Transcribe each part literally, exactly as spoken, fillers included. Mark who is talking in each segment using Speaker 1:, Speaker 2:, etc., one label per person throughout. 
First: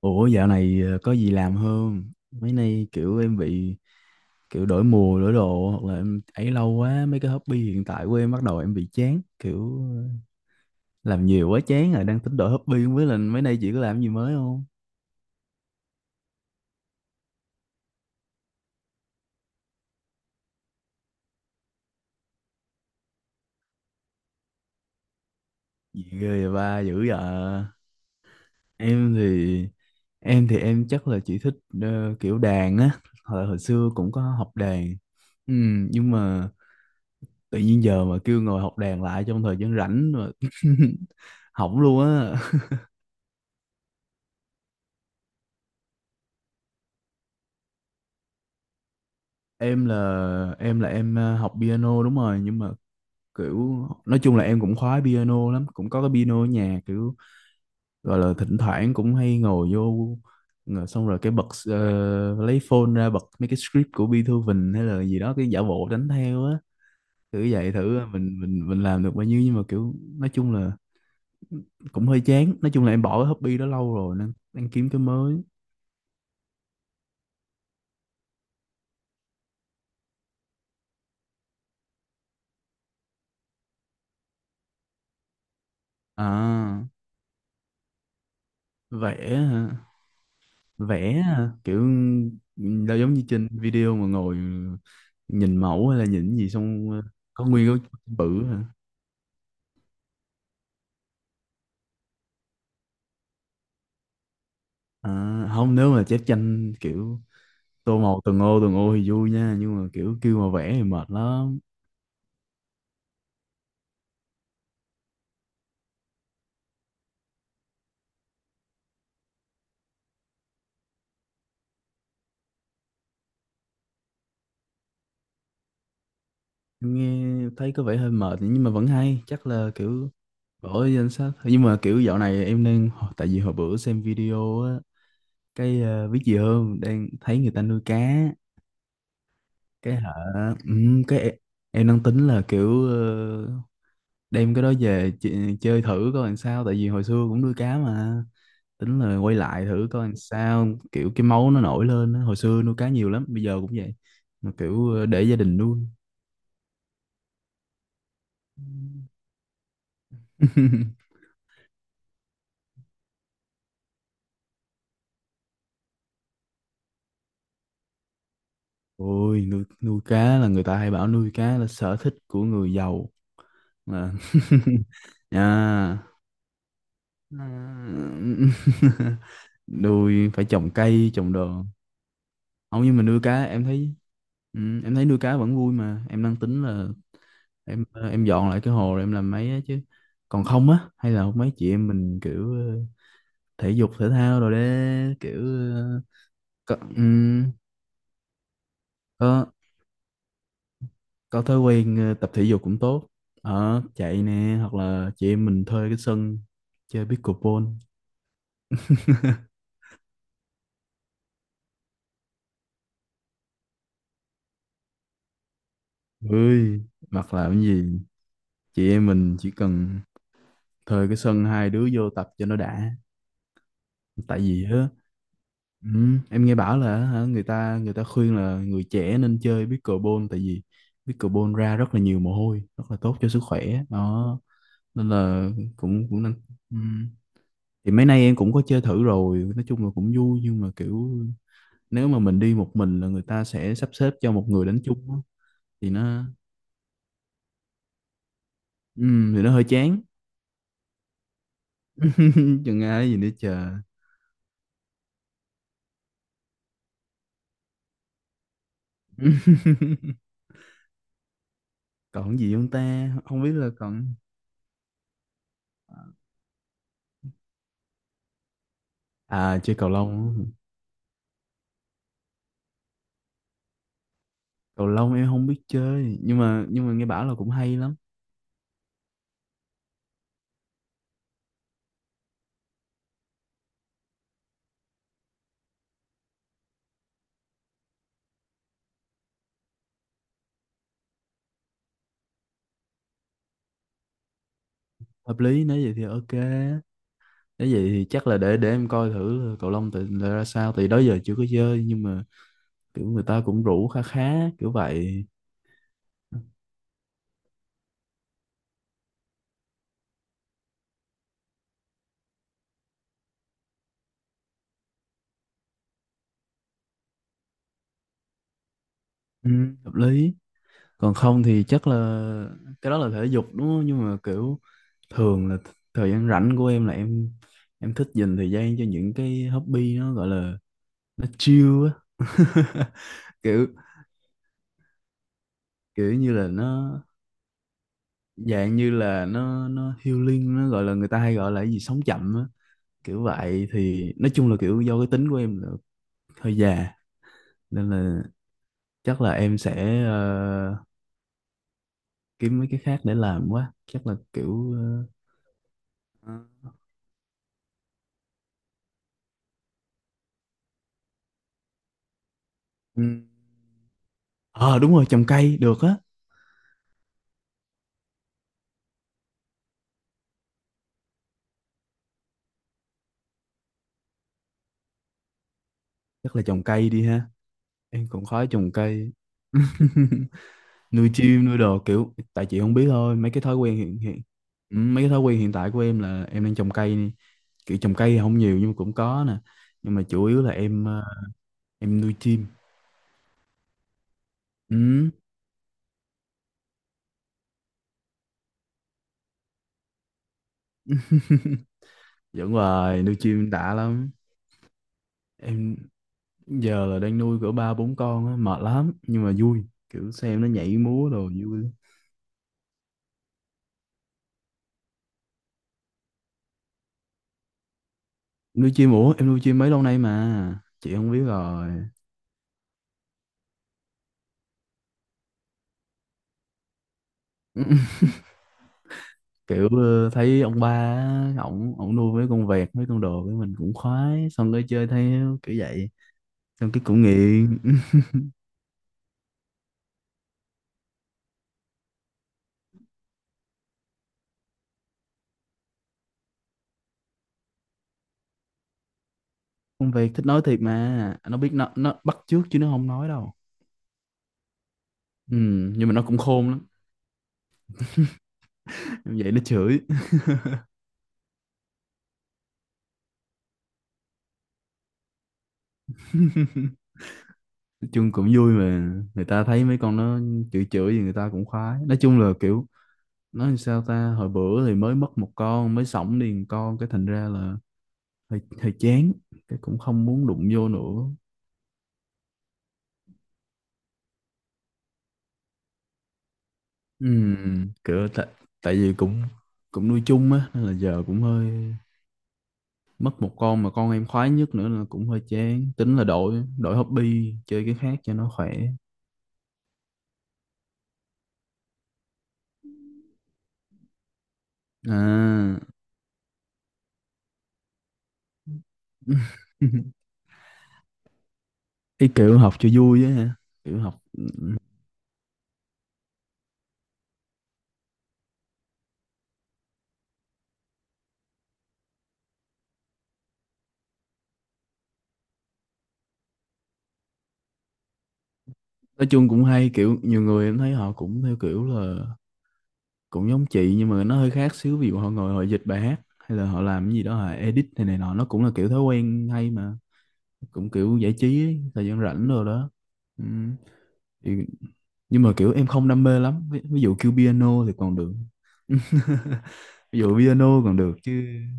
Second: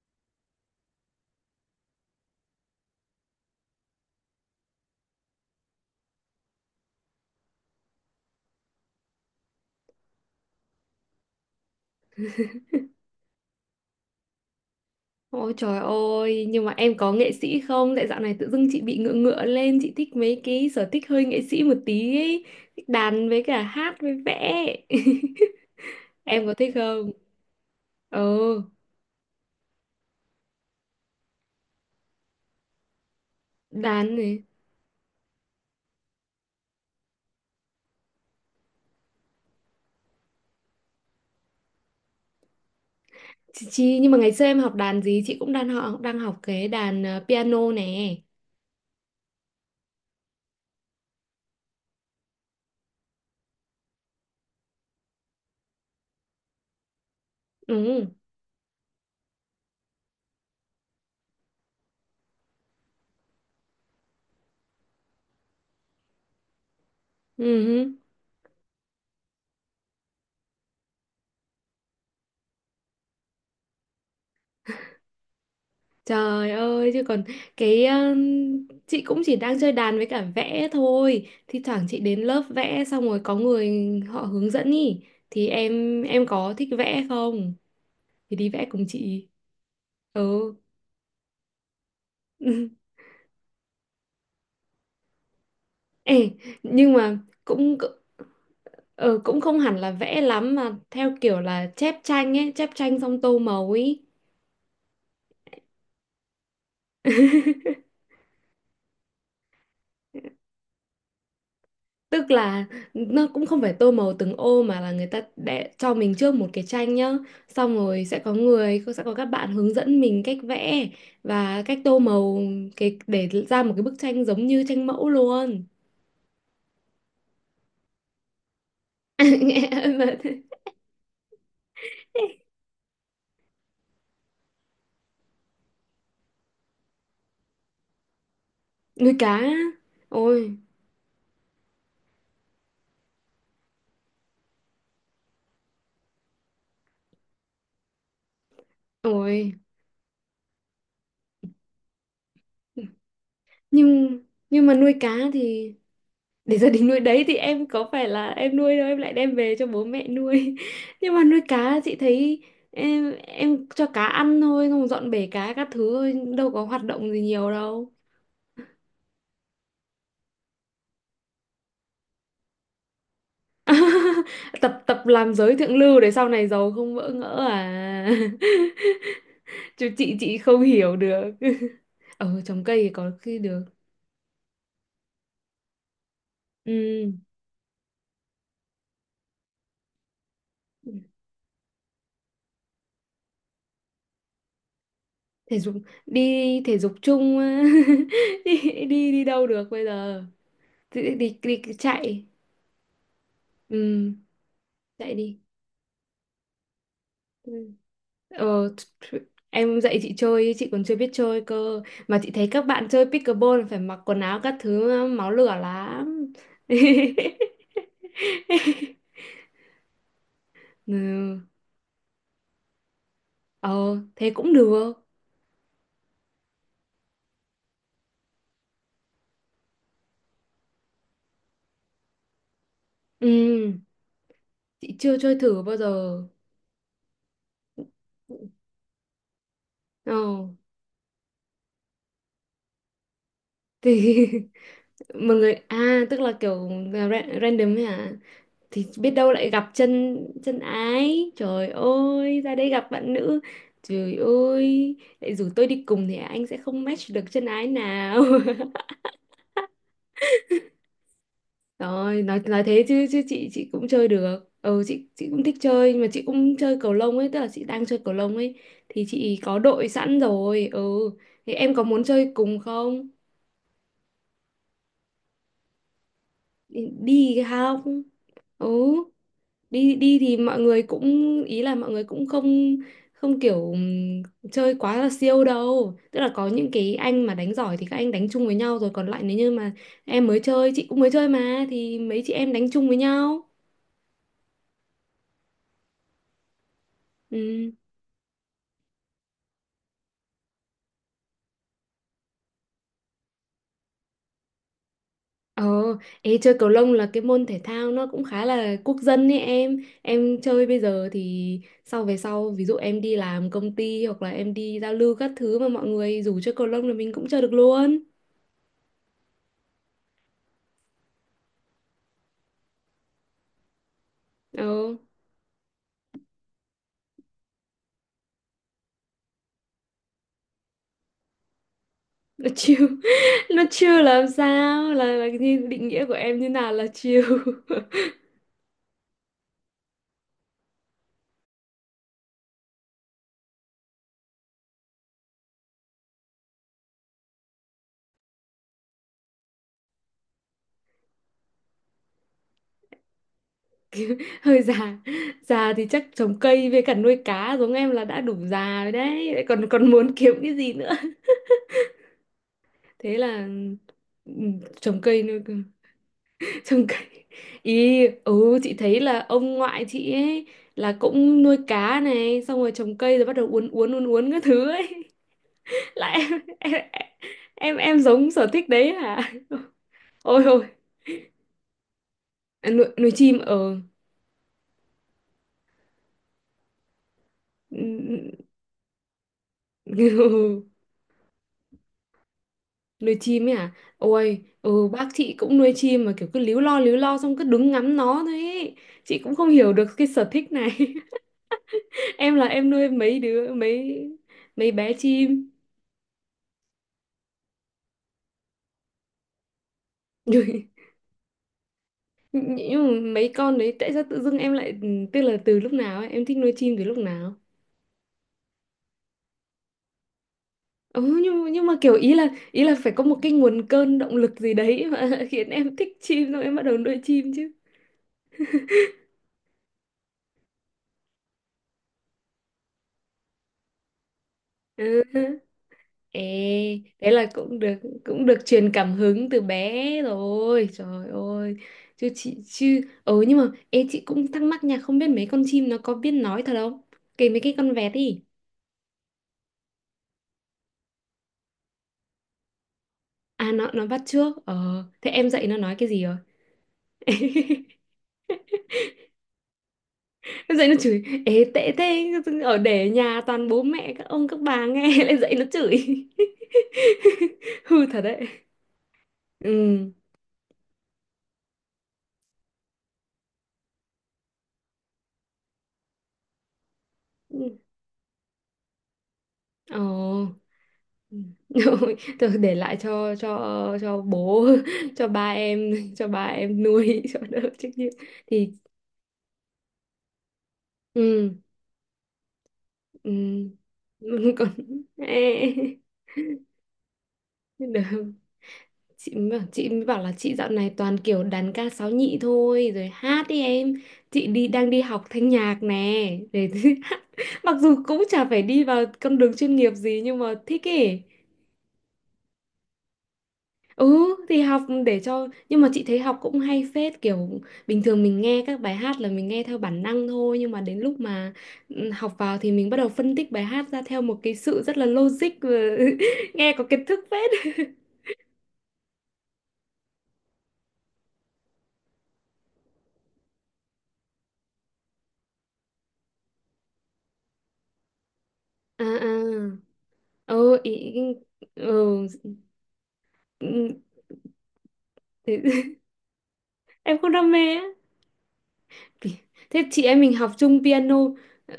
Speaker 1: Ủa, dạo này ờ, có gì làm không? Mấy nay kiểu em bị kiểu đổi mùa đổi đồ, hoặc là em ấy lâu quá mấy cái hobby hiện tại của em, bắt đầu em bị chán kiểu ờ, làm nhiều quá chán rồi, đang tính đổi hobby. Không biết là mấy nay chị có làm gì mới không?
Speaker 2: Ôi trời ơi, nhưng mà em có nghệ sĩ không? Tại dạo này tự dưng chị bị ngựa ngựa lên, chị thích mấy cái sở thích hơi nghệ sĩ một tí ấy. Thích đàn với cả hát với vẽ.
Speaker 1: Gì ghê
Speaker 2: Em
Speaker 1: vậy,
Speaker 2: có thích
Speaker 1: ba dữ
Speaker 2: không?
Speaker 1: vậy?
Speaker 2: Ừ,
Speaker 1: Em thì em thì em chắc là chỉ thích ờ, kiểu đàn á, hồi, hồi xưa cũng
Speaker 2: đàn
Speaker 1: có
Speaker 2: này.
Speaker 1: học đàn. Ừ, nhưng mà tự nhiên giờ mà kêu ngồi học đàn lại trong thời gian rảnh mà học luôn á.
Speaker 2: Chị, chị, nhưng mà ngày xưa em học đàn gì? Chị cũng đang học, đang học cái đàn ờ, piano nè.
Speaker 1: Em là em là em ờ, học piano đúng rồi, nhưng mà kiểu nói chung là em cũng khoái piano lắm, cũng có cái piano ở nhà, kiểu
Speaker 2: Ừ,
Speaker 1: gọi là thỉnh thoảng cũng hay ngồi vô, ngồi xong rồi cái bật ờ, lấy phone ra bật mấy cái script của Beethoven hay là gì đó, cái giả bộ đánh theo á,
Speaker 2: ừ.
Speaker 1: thử vậy
Speaker 2: Ừ.
Speaker 1: thử à, mình mình mình làm được bao nhiêu. Nhưng mà kiểu nói chung là cũng hơi chán, nói chung là em bỏ cái hobby đó lâu rồi nên đang kiếm cái mới.
Speaker 2: Trời ơi chứ còn cái um, chị cũng chỉ đang chơi đàn với cả vẽ thôi. Thi thoảng chị đến lớp vẽ xong rồi có người họ hướng dẫn ý thì em em có thích
Speaker 1: À,
Speaker 2: vẽ không? Thì đi vẽ cùng
Speaker 1: vẽ
Speaker 2: chị.
Speaker 1: hả?
Speaker 2: Ừ.
Speaker 1: Vẽ hả? Kiểu đâu giống như trên video mà ngồi nhìn mẫu hay là nhìn
Speaker 2: Ê,
Speaker 1: cái gì xong
Speaker 2: nhưng
Speaker 1: ờ,
Speaker 2: mà
Speaker 1: có
Speaker 2: cũng
Speaker 1: nguyên cái bự hả?
Speaker 2: ờ, cũng không hẳn là vẽ lắm mà theo kiểu là chép tranh ấy, chép tranh xong tô màu ấy.
Speaker 1: À, không, nếu mà chép tranh kiểu tô màu từng ô từng ô thì vui nha, nhưng mà kiểu kêu mà vẽ thì mệt lắm.
Speaker 2: Tức là nó cũng không phải tô màu từng ô mà là người ta để cho mình trước một cái tranh nhá. Xong rồi sẽ có người, sẽ có các bạn hướng dẫn mình cách vẽ và cách tô màu cái để ra một cái bức tranh giống như tranh mẫu luôn.
Speaker 1: Nghe thấy có vẻ hơi mệt nhưng mà vẫn hay, chắc là
Speaker 2: Nghe
Speaker 1: kiểu
Speaker 2: mà-
Speaker 1: bỏ vô danh sách. Nhưng mà kiểu dạo này em đang, tại vì hồi bữa xem video á, cái ờ, biết gì hơn, đang thấy người ta nuôi cá.
Speaker 2: Nuôi cá. Á.
Speaker 1: Cái hả?
Speaker 2: Ôi,
Speaker 1: Ừ, cái em em đang tính là kiểu ờ, đem cái đó về ch- chơi thử coi làm sao, tại vì hồi xưa cũng nuôi cá mà, tính là quay
Speaker 2: ôi.
Speaker 1: lại thử coi làm sao. Kiểu cái máu nó nổi lên á. Hồi xưa nuôi cá nhiều lắm, bây giờ cũng vậy,
Speaker 2: Nhưng
Speaker 1: mà
Speaker 2: nhưng mà
Speaker 1: kiểu
Speaker 2: nuôi
Speaker 1: ờ,
Speaker 2: cá
Speaker 1: để gia đình
Speaker 2: thì
Speaker 1: nuôi.
Speaker 2: để gia đình nuôi đấy thì em có phải là em nuôi đâu em lại đem về cho bố mẹ nuôi nhưng mà nuôi cá chị thấy em em cho cá ăn thôi không dọn bể cá các thứ thôi đâu có hoạt động gì nhiều đâu
Speaker 1: Ôi, nuôi nuôi cá là người ta hay bảo nuôi cá là sở thích của người giàu mà.
Speaker 2: tập tập làm giới thượng
Speaker 1: Nha.
Speaker 2: lưu để sau này giàu không vỡ ngỡ
Speaker 1: À.
Speaker 2: à. Chứ chị
Speaker 1: Nuôi
Speaker 2: chị
Speaker 1: phải
Speaker 2: không
Speaker 1: trồng
Speaker 2: hiểu
Speaker 1: cây
Speaker 2: được.
Speaker 1: trồng đồ.
Speaker 2: Ờ trồng cây
Speaker 1: Không,
Speaker 2: thì
Speaker 1: nhưng mà
Speaker 2: có
Speaker 1: nuôi
Speaker 2: khi
Speaker 1: cá
Speaker 2: được.
Speaker 1: em thấy, ừ, em thấy nuôi cá vẫn vui mà. Em đang tính là
Speaker 2: Ừ
Speaker 1: em ờ, em dọn lại cái hồ rồi em làm mấy á chứ. Còn không á, hay là mấy chị em mình kiểu ờ, thể dục thể thao rồi đấy, kiểu
Speaker 2: thể dục,
Speaker 1: ờ,
Speaker 2: đi
Speaker 1: có.
Speaker 2: thể dục chung.
Speaker 1: ừm,
Speaker 2: Đi đi đi đâu
Speaker 1: có
Speaker 2: được bây giờ. Đi đi,
Speaker 1: có thói
Speaker 2: đi
Speaker 1: quen ờ,
Speaker 2: chạy.
Speaker 1: tập thể dục cũng tốt, ở
Speaker 2: Ừ,
Speaker 1: chạy nè, hoặc là
Speaker 2: dạy
Speaker 1: chị
Speaker 2: đi.
Speaker 1: em mình thuê cái sân chơi
Speaker 2: Ừ.
Speaker 1: pickleball.
Speaker 2: ờ th- em dạy chị chơi chị còn chưa biết chơi cơ, mà chị thấy các bạn chơi pickleball phải mặc quần áo các thứ máu lửa lắm.
Speaker 1: Ơi, hoặc là cái gì, chị em mình chỉ cần thuê cái
Speaker 2: Ừ.
Speaker 1: sân, hai đứa vô tập cho nó đã.
Speaker 2: Ờ thế
Speaker 1: Tại
Speaker 2: cũng
Speaker 1: vì á,
Speaker 2: được.
Speaker 1: ừ, em nghe bảo là hả, người ta người ta khuyên là người trẻ nên chơi pickleball, tại vì pickleball ra rất là nhiều mồ hôi, rất là tốt cho
Speaker 2: Ừ
Speaker 1: sức khỏe đó.
Speaker 2: chị
Speaker 1: Nên
Speaker 2: chưa chơi
Speaker 1: là
Speaker 2: thử bao
Speaker 1: cũng
Speaker 2: giờ.
Speaker 1: cũng nên. Ừ. Thì mấy nay em cũng có chơi thử rồi, nói chung là cũng
Speaker 2: Ờ
Speaker 1: vui, nhưng mà kiểu nếu mà mình đi một mình là người ta sẽ sắp xếp
Speaker 2: thì
Speaker 1: cho một người đánh chung á,
Speaker 2: mọi người
Speaker 1: thì
Speaker 2: à tức
Speaker 1: nó,
Speaker 2: là kiểu ra- random ấy hả, thì
Speaker 1: ừ,
Speaker 2: biết đâu
Speaker 1: thì
Speaker 2: lại
Speaker 1: nó hơi
Speaker 2: gặp
Speaker 1: chán.
Speaker 2: chân chân ái, trời ơi ra đây
Speaker 1: Chừng
Speaker 2: gặp
Speaker 1: ai
Speaker 2: bạn
Speaker 1: gì nữa
Speaker 2: nữ,
Speaker 1: chờ.
Speaker 2: trời ơi lại rủ tôi đi cùng thì anh sẽ không match được chân ái nào. Rồi
Speaker 1: Còn
Speaker 2: nói
Speaker 1: gì
Speaker 2: nói
Speaker 1: không
Speaker 2: thế chứ
Speaker 1: ta,
Speaker 2: chứ
Speaker 1: không
Speaker 2: chị
Speaker 1: biết
Speaker 2: chị
Speaker 1: là
Speaker 2: cũng chơi
Speaker 1: còn.
Speaker 2: được, ừ, chị chị cũng thích chơi, nhưng mà chị cũng chơi cầu lông ấy, tức là chị đang chơi cầu lông ấy thì chị có
Speaker 1: À, chơi
Speaker 2: đội
Speaker 1: cầu
Speaker 2: sẵn
Speaker 1: lông,
Speaker 2: rồi, ừ, thì em có muốn chơi cùng không?
Speaker 1: cầu lông em không biết chơi, nhưng mà nhưng
Speaker 2: Đi
Speaker 1: mà nghe bảo là
Speaker 2: đi
Speaker 1: cũng hay lắm.
Speaker 2: không. Ừ đi đi, thì mọi người cũng, ý là mọi người cũng không không kiểu ừm, chơi quá là siêu đâu, tức là có những cái anh mà đánh giỏi thì các anh đánh chung với nhau rồi, còn lại nếu như mà em mới chơi chị cũng mới chơi mà, thì mấy chị em đánh chung với nhau.
Speaker 1: Hợp lý, nếu vậy thì ok. Nếu
Speaker 2: Ừ,
Speaker 1: vậy thì chắc là để để em coi thử là cầu lông tự là ra sao, thì đó giờ chưa có chơi nhưng mà kiểu người ta cũng rủ khá khá kiểu vậy.
Speaker 2: ờ, ê, chơi cầu lông là cái môn thể thao nó cũng khá là quốc dân ấy, em em chơi bây giờ thì sau về sau ví dụ em đi làm công ty hoặc là em đi giao lưu các thứ mà mọi người rủ chơi cầu lông là mình cũng chơi được luôn.
Speaker 1: Ừ, hợp lý. Còn không thì chắc là cái đó là thể dục đúng không, nhưng mà kiểu
Speaker 2: Ờ
Speaker 1: thường là th- thời gian rảnh của em là em em thích dành thời gian cho những cái hobby nó gọi là nó chill á.
Speaker 2: là chill. Nó
Speaker 1: Kiểu
Speaker 2: chill là làm sao, là là như định nghĩa của
Speaker 1: kiểu như
Speaker 2: em như
Speaker 1: là
Speaker 2: nào là
Speaker 1: nó,
Speaker 2: chill?
Speaker 1: dạng như là nó nó healing, nó gọi là người ta hay gọi là cái gì sống chậm á. Kiểu vậy thì nói chung là kiểu do cái tính của em là hơi già, nên là chắc là em sẽ ờ, kiếm mấy cái khác để làm quá, chắc là
Speaker 2: Hơi
Speaker 1: kiểu
Speaker 2: già. Già thì chắc
Speaker 1: ờ,
Speaker 2: trồng cây với cả nuôi cá giống em là đã đủ già rồi đấy, lại còn còn muốn kiếm cái gì nữa.
Speaker 1: ừ.
Speaker 2: Thế là ừ,
Speaker 1: Ờ, đúng
Speaker 2: trồng
Speaker 1: rồi,
Speaker 2: cây
Speaker 1: trồng
Speaker 2: nuôi
Speaker 1: cây được á.
Speaker 2: trồng cây, ý ừ chị thấy là ông ngoại chị ấy là cũng nuôi cá này xong rồi trồng cây rồi bắt đầu uốn uốn uốn uốn các thứ ấy. Lại
Speaker 1: Chắc là trồng
Speaker 2: em,
Speaker 1: cây đi
Speaker 2: em
Speaker 1: ha.
Speaker 2: em, em
Speaker 1: Em cũng
Speaker 2: giống
Speaker 1: khoái
Speaker 2: sở thích
Speaker 1: trồng
Speaker 2: đấy
Speaker 1: cây.
Speaker 2: hả? Ôi.
Speaker 1: Nuôi chim nuôi đồ kiểu, tại chị
Speaker 2: À,
Speaker 1: không
Speaker 2: nuôi,
Speaker 1: biết
Speaker 2: nuôi
Speaker 1: thôi, mấy
Speaker 2: chim
Speaker 1: cái thói
Speaker 2: ở,
Speaker 1: quen hiện hiện, ừ, mấy cái thói quen hiện tại của em là em đang trồng cây nè.
Speaker 2: ừ.
Speaker 1: Kiểu trồng cây thì không nhiều nhưng mà cũng có nè. Nhưng mà chủ yếu là em ờ, em nuôi chim.
Speaker 2: Nuôi chim ấy à, ôi ừ, bác
Speaker 1: Ừ,
Speaker 2: chị cũng nuôi chim mà kiểu cứ líu lo líu lo xong cứ đứng ngắm nó thôi ấy. Chị cũng không hiểu được cái sở thích này. Em là
Speaker 1: vẫn
Speaker 2: em nuôi
Speaker 1: hoài nuôi
Speaker 2: mấy
Speaker 1: chim
Speaker 2: đứa
Speaker 1: đã
Speaker 2: mấy
Speaker 1: lắm.
Speaker 2: mấy bé chim.
Speaker 1: Em giờ là đang nuôi cỡ ba bốn con á, mệt lắm nhưng mà vui. Kiểu xem nó
Speaker 2: nhưng
Speaker 1: nhảy múa đồ vui lắm.
Speaker 2: nhưng mà mấy con đấy tại sao tự dưng em lại ừ, tức là từ lúc nào ấy, em thích nuôi chim từ lúc nào?
Speaker 1: Nuôi chim, ủa em nuôi chim mấy lâu nay mà chị không biết
Speaker 2: Ừ, nhưng nhưng
Speaker 1: rồi.
Speaker 2: mà kiểu ý là ý là phải có một cái nguồn cơn động lực gì đấy mà khiến em thích chim xong em bắt đầu nuôi chim chứ.
Speaker 1: Kiểu ờ, thấy ông ba á, ổng ổng nuôi mấy con vẹt mấy con đồ với mình cũng khoái, xong cái chơi
Speaker 2: Ừ.
Speaker 1: theo kiểu vậy,
Speaker 2: Ê,
Speaker 1: xong cái cũng
Speaker 2: thế là
Speaker 1: nghiện.
Speaker 2: cũng được cũng được truyền cảm hứng từ bé rồi. Trời ơi. Chứ chị chứ ừ nhưng mà ê chị cũng thắc mắc nha, không biết mấy con chim nó có biết nói thật không? Kể mấy cái con vẹt đi.
Speaker 1: Con vẹt thích nói thiệt mà, nó biết, nó nó bắt chước chứ nó không nói đâu.
Speaker 2: À nó nó bắt trước. Ờ, thế em
Speaker 1: Ừ,
Speaker 2: dạy nó nói cái
Speaker 1: nhưng mà nó
Speaker 2: gì rồi?
Speaker 1: cũng khôn lắm. Vậy nó chửi.
Speaker 2: Em dạy nó chửi, ê tệ thế, ở để nhà toàn bố mẹ các ông các bà nghe lại dạy nó chửi. Hư
Speaker 1: Nói
Speaker 2: thật
Speaker 1: chung
Speaker 2: đấy.
Speaker 1: cũng vui mà, người ta thấy mấy
Speaker 2: Ừ.
Speaker 1: con nó chửi chửi thì người ta cũng khoái. Nói chung là kiểu nói làm sao ta, hồi bữa thì mới mất một con, mới sổng đi một con, cái thành ra là
Speaker 2: Ừ.
Speaker 1: hơi hơi chán, cái
Speaker 2: Ồ.
Speaker 1: cũng không muốn đụng vô nữa.
Speaker 2: Ừ. Thôi để lại cho cho cho bố, cho ba em, cho ba em nuôi,
Speaker 1: Ừ,
Speaker 2: cho đỡ trách nhiệm
Speaker 1: kiểu tại
Speaker 2: thì
Speaker 1: tại vì cũng cũng nuôi chung á nên là giờ cũng
Speaker 2: ừ,
Speaker 1: hơi,
Speaker 2: ừ.
Speaker 1: mất một con mà con em khoái
Speaker 2: Còn
Speaker 1: nhất nữa là cũng hơi
Speaker 2: ê.
Speaker 1: chán, tính là đổi đổi hobby chơi cái
Speaker 2: Được.
Speaker 1: khác cho nó khỏe.
Speaker 2: chị mới bảo, chị mới bảo là chị dạo này toàn kiểu đàn ca sáo nhị thôi rồi hát đi em, chị đi đang đi học thanh nhạc
Speaker 1: À,
Speaker 2: nè để hát. Mặc dù cũng chả phải đi vào con đường chuyên nghiệp gì nhưng mà thích ấy.
Speaker 1: cái kiểu học cho vui á hả, kiểu học
Speaker 2: Ừ thì học để cho, nhưng mà chị thấy học cũng hay phết, kiểu bình thường mình nghe các bài hát là mình nghe theo bản năng thôi, nhưng mà đến lúc mà ừ, học vào thì mình bắt đầu phân tích bài hát ra theo một cái sự rất là logic, và nghe có kiến thức phết.
Speaker 1: nói chung cũng hay. Kiểu nhiều người em thấy họ cũng theo kiểu là cũng giống chị, nhưng mà nó hơi khác xíu, ví dụ họ ngồi họ dịch bài hát, hay là họ làm cái gì đó họ edit này này nọ, nó cũng là kiểu
Speaker 2: À
Speaker 1: thói quen hay
Speaker 2: à.
Speaker 1: mà,
Speaker 2: Ừ,
Speaker 1: cũng
Speaker 2: ý,
Speaker 1: kiểu giải trí ấy, thời gian
Speaker 2: ừ,
Speaker 1: rảnh rồi đó. Ừ.
Speaker 2: ừ,
Speaker 1: Thì, nhưng mà kiểu em
Speaker 2: thế-
Speaker 1: không đam mê lắm, ví, ví dụ
Speaker 2: em
Speaker 1: kêu
Speaker 2: không đam mê á.
Speaker 1: piano thì còn được.
Speaker 2: Thế chị
Speaker 1: Ví
Speaker 2: em mình
Speaker 1: dụ
Speaker 2: học chung
Speaker 1: piano còn
Speaker 2: piano.
Speaker 1: được chứ.
Speaker 2: ờ,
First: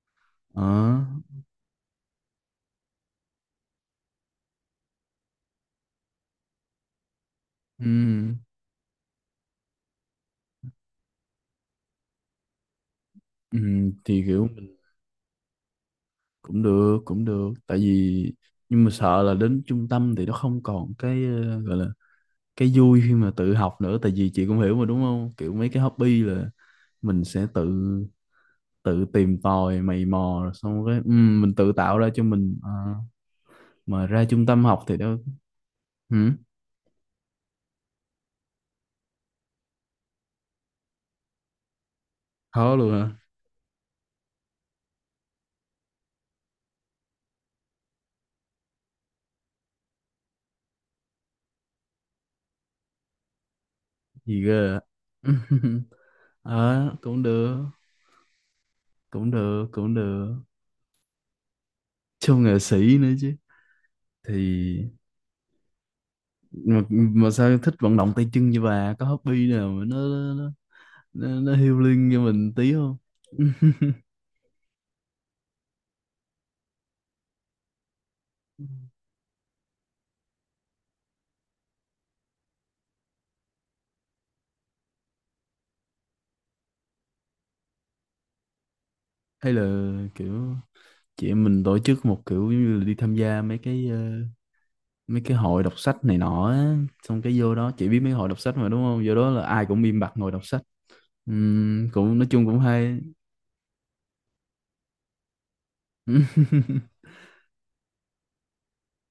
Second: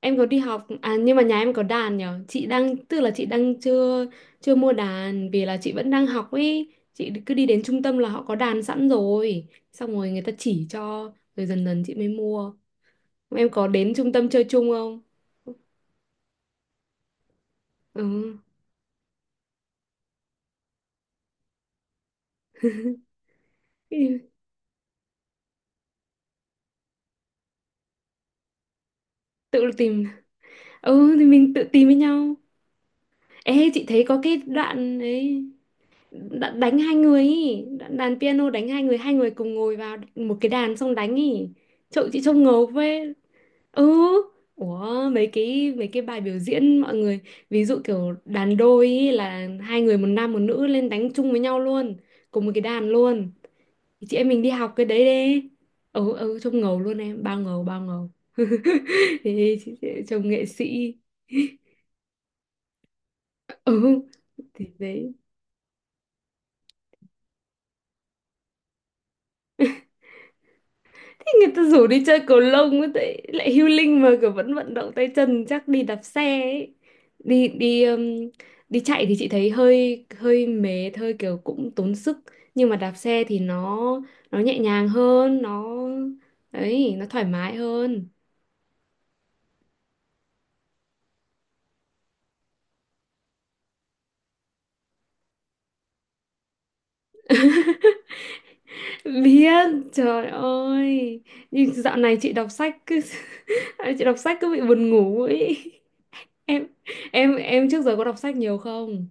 Speaker 2: em có đi học à,
Speaker 1: Ờ,
Speaker 2: nhưng mà nhà em có đàn nhở, chị đang tức là chị đang chưa chưa mua đàn vì là chị vẫn đang học ấy, chị cứ đi đến trung tâm là họ có
Speaker 1: ừ,
Speaker 2: đàn sẵn rồi xong rồi người ta chỉ cho rồi dần dần chị mới mua. Em
Speaker 1: ừ,
Speaker 2: có đến trung
Speaker 1: thì
Speaker 2: tâm chơi
Speaker 1: kiểu
Speaker 2: chung
Speaker 1: mình
Speaker 2: không?
Speaker 1: cũng được, cũng được, tại
Speaker 2: Ừ.
Speaker 1: vì nhưng mà sợ là đến trung tâm thì nó không còn cái ờ, gọi là cái vui khi mà tự học nữa. Tại
Speaker 2: Thì
Speaker 1: vì chị cũng hiểu mà đúng không, kiểu mấy cái hobby là mình sẽ tự tự tìm
Speaker 2: tự
Speaker 1: tòi
Speaker 2: tìm
Speaker 1: mày mò rồi xong cái, ừ,
Speaker 2: ừ thì mình
Speaker 1: mình
Speaker 2: tự
Speaker 1: tự
Speaker 2: tìm với
Speaker 1: tạo ra cho
Speaker 2: nhau.
Speaker 1: mình. Ờ,
Speaker 2: Ê chị thấy
Speaker 1: mà
Speaker 2: có
Speaker 1: ra
Speaker 2: cái
Speaker 1: trung tâm học thì
Speaker 2: đoạn
Speaker 1: đâu.
Speaker 2: đấy,
Speaker 1: Ừ,
Speaker 2: đã đánh hai người ý, Đã- đàn piano đánh hai người hai người cùng ngồi vào một cái đàn xong đánh ý, trông chị trông ngầu
Speaker 1: khó luôn
Speaker 2: với.
Speaker 1: hả?
Speaker 2: Ừ. Ủa, mấy cái mấy cái bài biểu diễn mọi người ví dụ kiểu đàn đôi ý là hai người một nam một nữ lên đánh chung với nhau luôn cùng một cái đàn luôn. Thì chị em mình
Speaker 1: Gì
Speaker 2: đi học
Speaker 1: cơ à?
Speaker 2: cái đấy đi. Ừ ừ trông ngầu
Speaker 1: Ờ,
Speaker 2: luôn, em
Speaker 1: cũng
Speaker 2: bao
Speaker 1: được,
Speaker 2: ngầu bao ngầu.
Speaker 1: cũng
Speaker 2: Thì
Speaker 1: được,
Speaker 2: chị- chị-
Speaker 1: cũng
Speaker 2: trông
Speaker 1: được,
Speaker 2: nghệ sĩ.
Speaker 1: siêu nghệ sĩ nữa chứ.
Speaker 2: Ừ
Speaker 1: Thì
Speaker 2: thì đấy,
Speaker 1: mà, mà sao thích vận động tay chân như bà, có hobby nào mà nó nó, nó, nó
Speaker 2: người
Speaker 1: nó
Speaker 2: ta rủ đi
Speaker 1: healing
Speaker 2: chơi
Speaker 1: cho
Speaker 2: cầu
Speaker 1: mình tí
Speaker 2: lông ấy,
Speaker 1: không?
Speaker 2: tại lại healing mà kiểu vẫn vận động tay chân, chắc đi đạp xe ấy. Đi đi um, Đi chạy thì chị thấy hơi hơi mệt, hơi kiểu cũng tốn sức, nhưng mà đạp xe thì nó nó nhẹ nhàng hơn, nó ấy, nó thoải mái hơn.
Speaker 1: Hay là kiểu chị em mình tổ chức một kiểu giống như là đi tham gia mấy cái ờ, mấy cái hội đọc sách này nọ á. Xong cái vô đó, chị biết mấy hội đọc sách mà đúng không, vô đó là
Speaker 2: Biết,
Speaker 1: ai cũng im bặt
Speaker 2: trời
Speaker 1: ngồi đọc sách.
Speaker 2: ơi, nhưng
Speaker 1: Ừm,
Speaker 2: dạo này
Speaker 1: cũng nói
Speaker 2: chị
Speaker 1: chung
Speaker 2: đọc
Speaker 1: cũng
Speaker 2: sách
Speaker 1: hay.
Speaker 2: cứ chị đọc sách cứ bị buồn ngủ ấy. em em em trước giờ có đọc sách nhiều không?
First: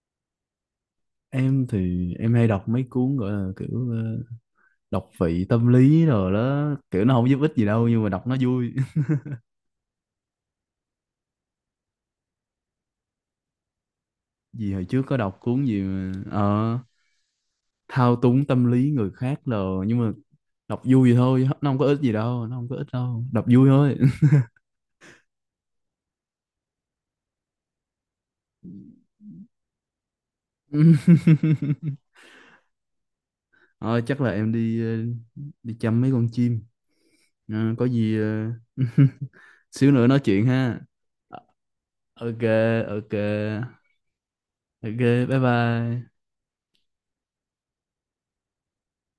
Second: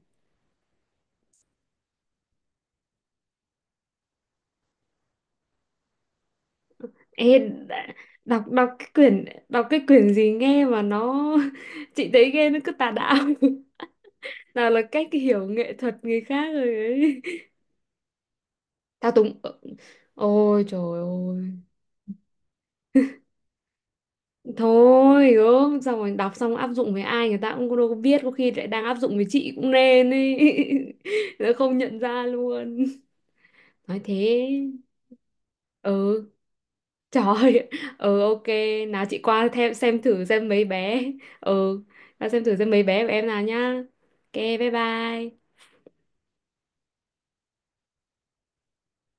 Speaker 1: Em thì em hay đọc mấy cuốn gọi là kiểu ờ, đọc vị tâm lý rồi đó, kiểu nó không
Speaker 2: Ê,
Speaker 1: giúp ích gì
Speaker 2: đã-
Speaker 1: đâu nhưng mà đọc nó
Speaker 2: đọc đọc
Speaker 1: vui.
Speaker 2: cái quyển đọc cái quyển gì nghe mà nó chị thấy nghe nó cứ tà đạo. Nào
Speaker 1: Vì
Speaker 2: là
Speaker 1: hồi trước
Speaker 2: cách
Speaker 1: có đọc
Speaker 2: hiểu
Speaker 1: cuốn
Speaker 2: nghệ
Speaker 1: gì
Speaker 2: thuật
Speaker 1: mà
Speaker 2: người khác rồi
Speaker 1: ờ,
Speaker 2: ấy,
Speaker 1: thao túng tâm lý người
Speaker 2: thao túng,
Speaker 1: khác rồi, nhưng mà
Speaker 2: ôi
Speaker 1: đọc
Speaker 2: trời
Speaker 1: vui vậy
Speaker 2: ơi,
Speaker 1: thôi, nó không có ích gì đâu, nó không có ích đâu, đọc vui thôi.
Speaker 2: thôi gớm, xong rồi đọc xong áp dụng với ai người ta cũng đâu có biết, có khi lại đang áp dụng với chị cũng nên ấy, nó không nhận ra luôn. Nói
Speaker 1: Thôi chắc là
Speaker 2: thế.
Speaker 1: em đi ờ, đi chăm mấy
Speaker 2: Ừ
Speaker 1: con chim.
Speaker 2: trời
Speaker 1: Ờ,
Speaker 2: ơi,
Speaker 1: có gì
Speaker 2: ừ ok,
Speaker 1: ờ,
Speaker 2: nào chị qua theo
Speaker 1: xíu
Speaker 2: xem
Speaker 1: nữa nói
Speaker 2: thử
Speaker 1: chuyện
Speaker 2: xem mấy
Speaker 1: ha.
Speaker 2: bé.
Speaker 1: Ờ,
Speaker 2: Ừ, qua
Speaker 1: ok,
Speaker 2: xem thử xem mấy bé của
Speaker 1: ok,
Speaker 2: em nào nhá. Ok, bye
Speaker 1: ok, bye
Speaker 2: bye.
Speaker 1: bye.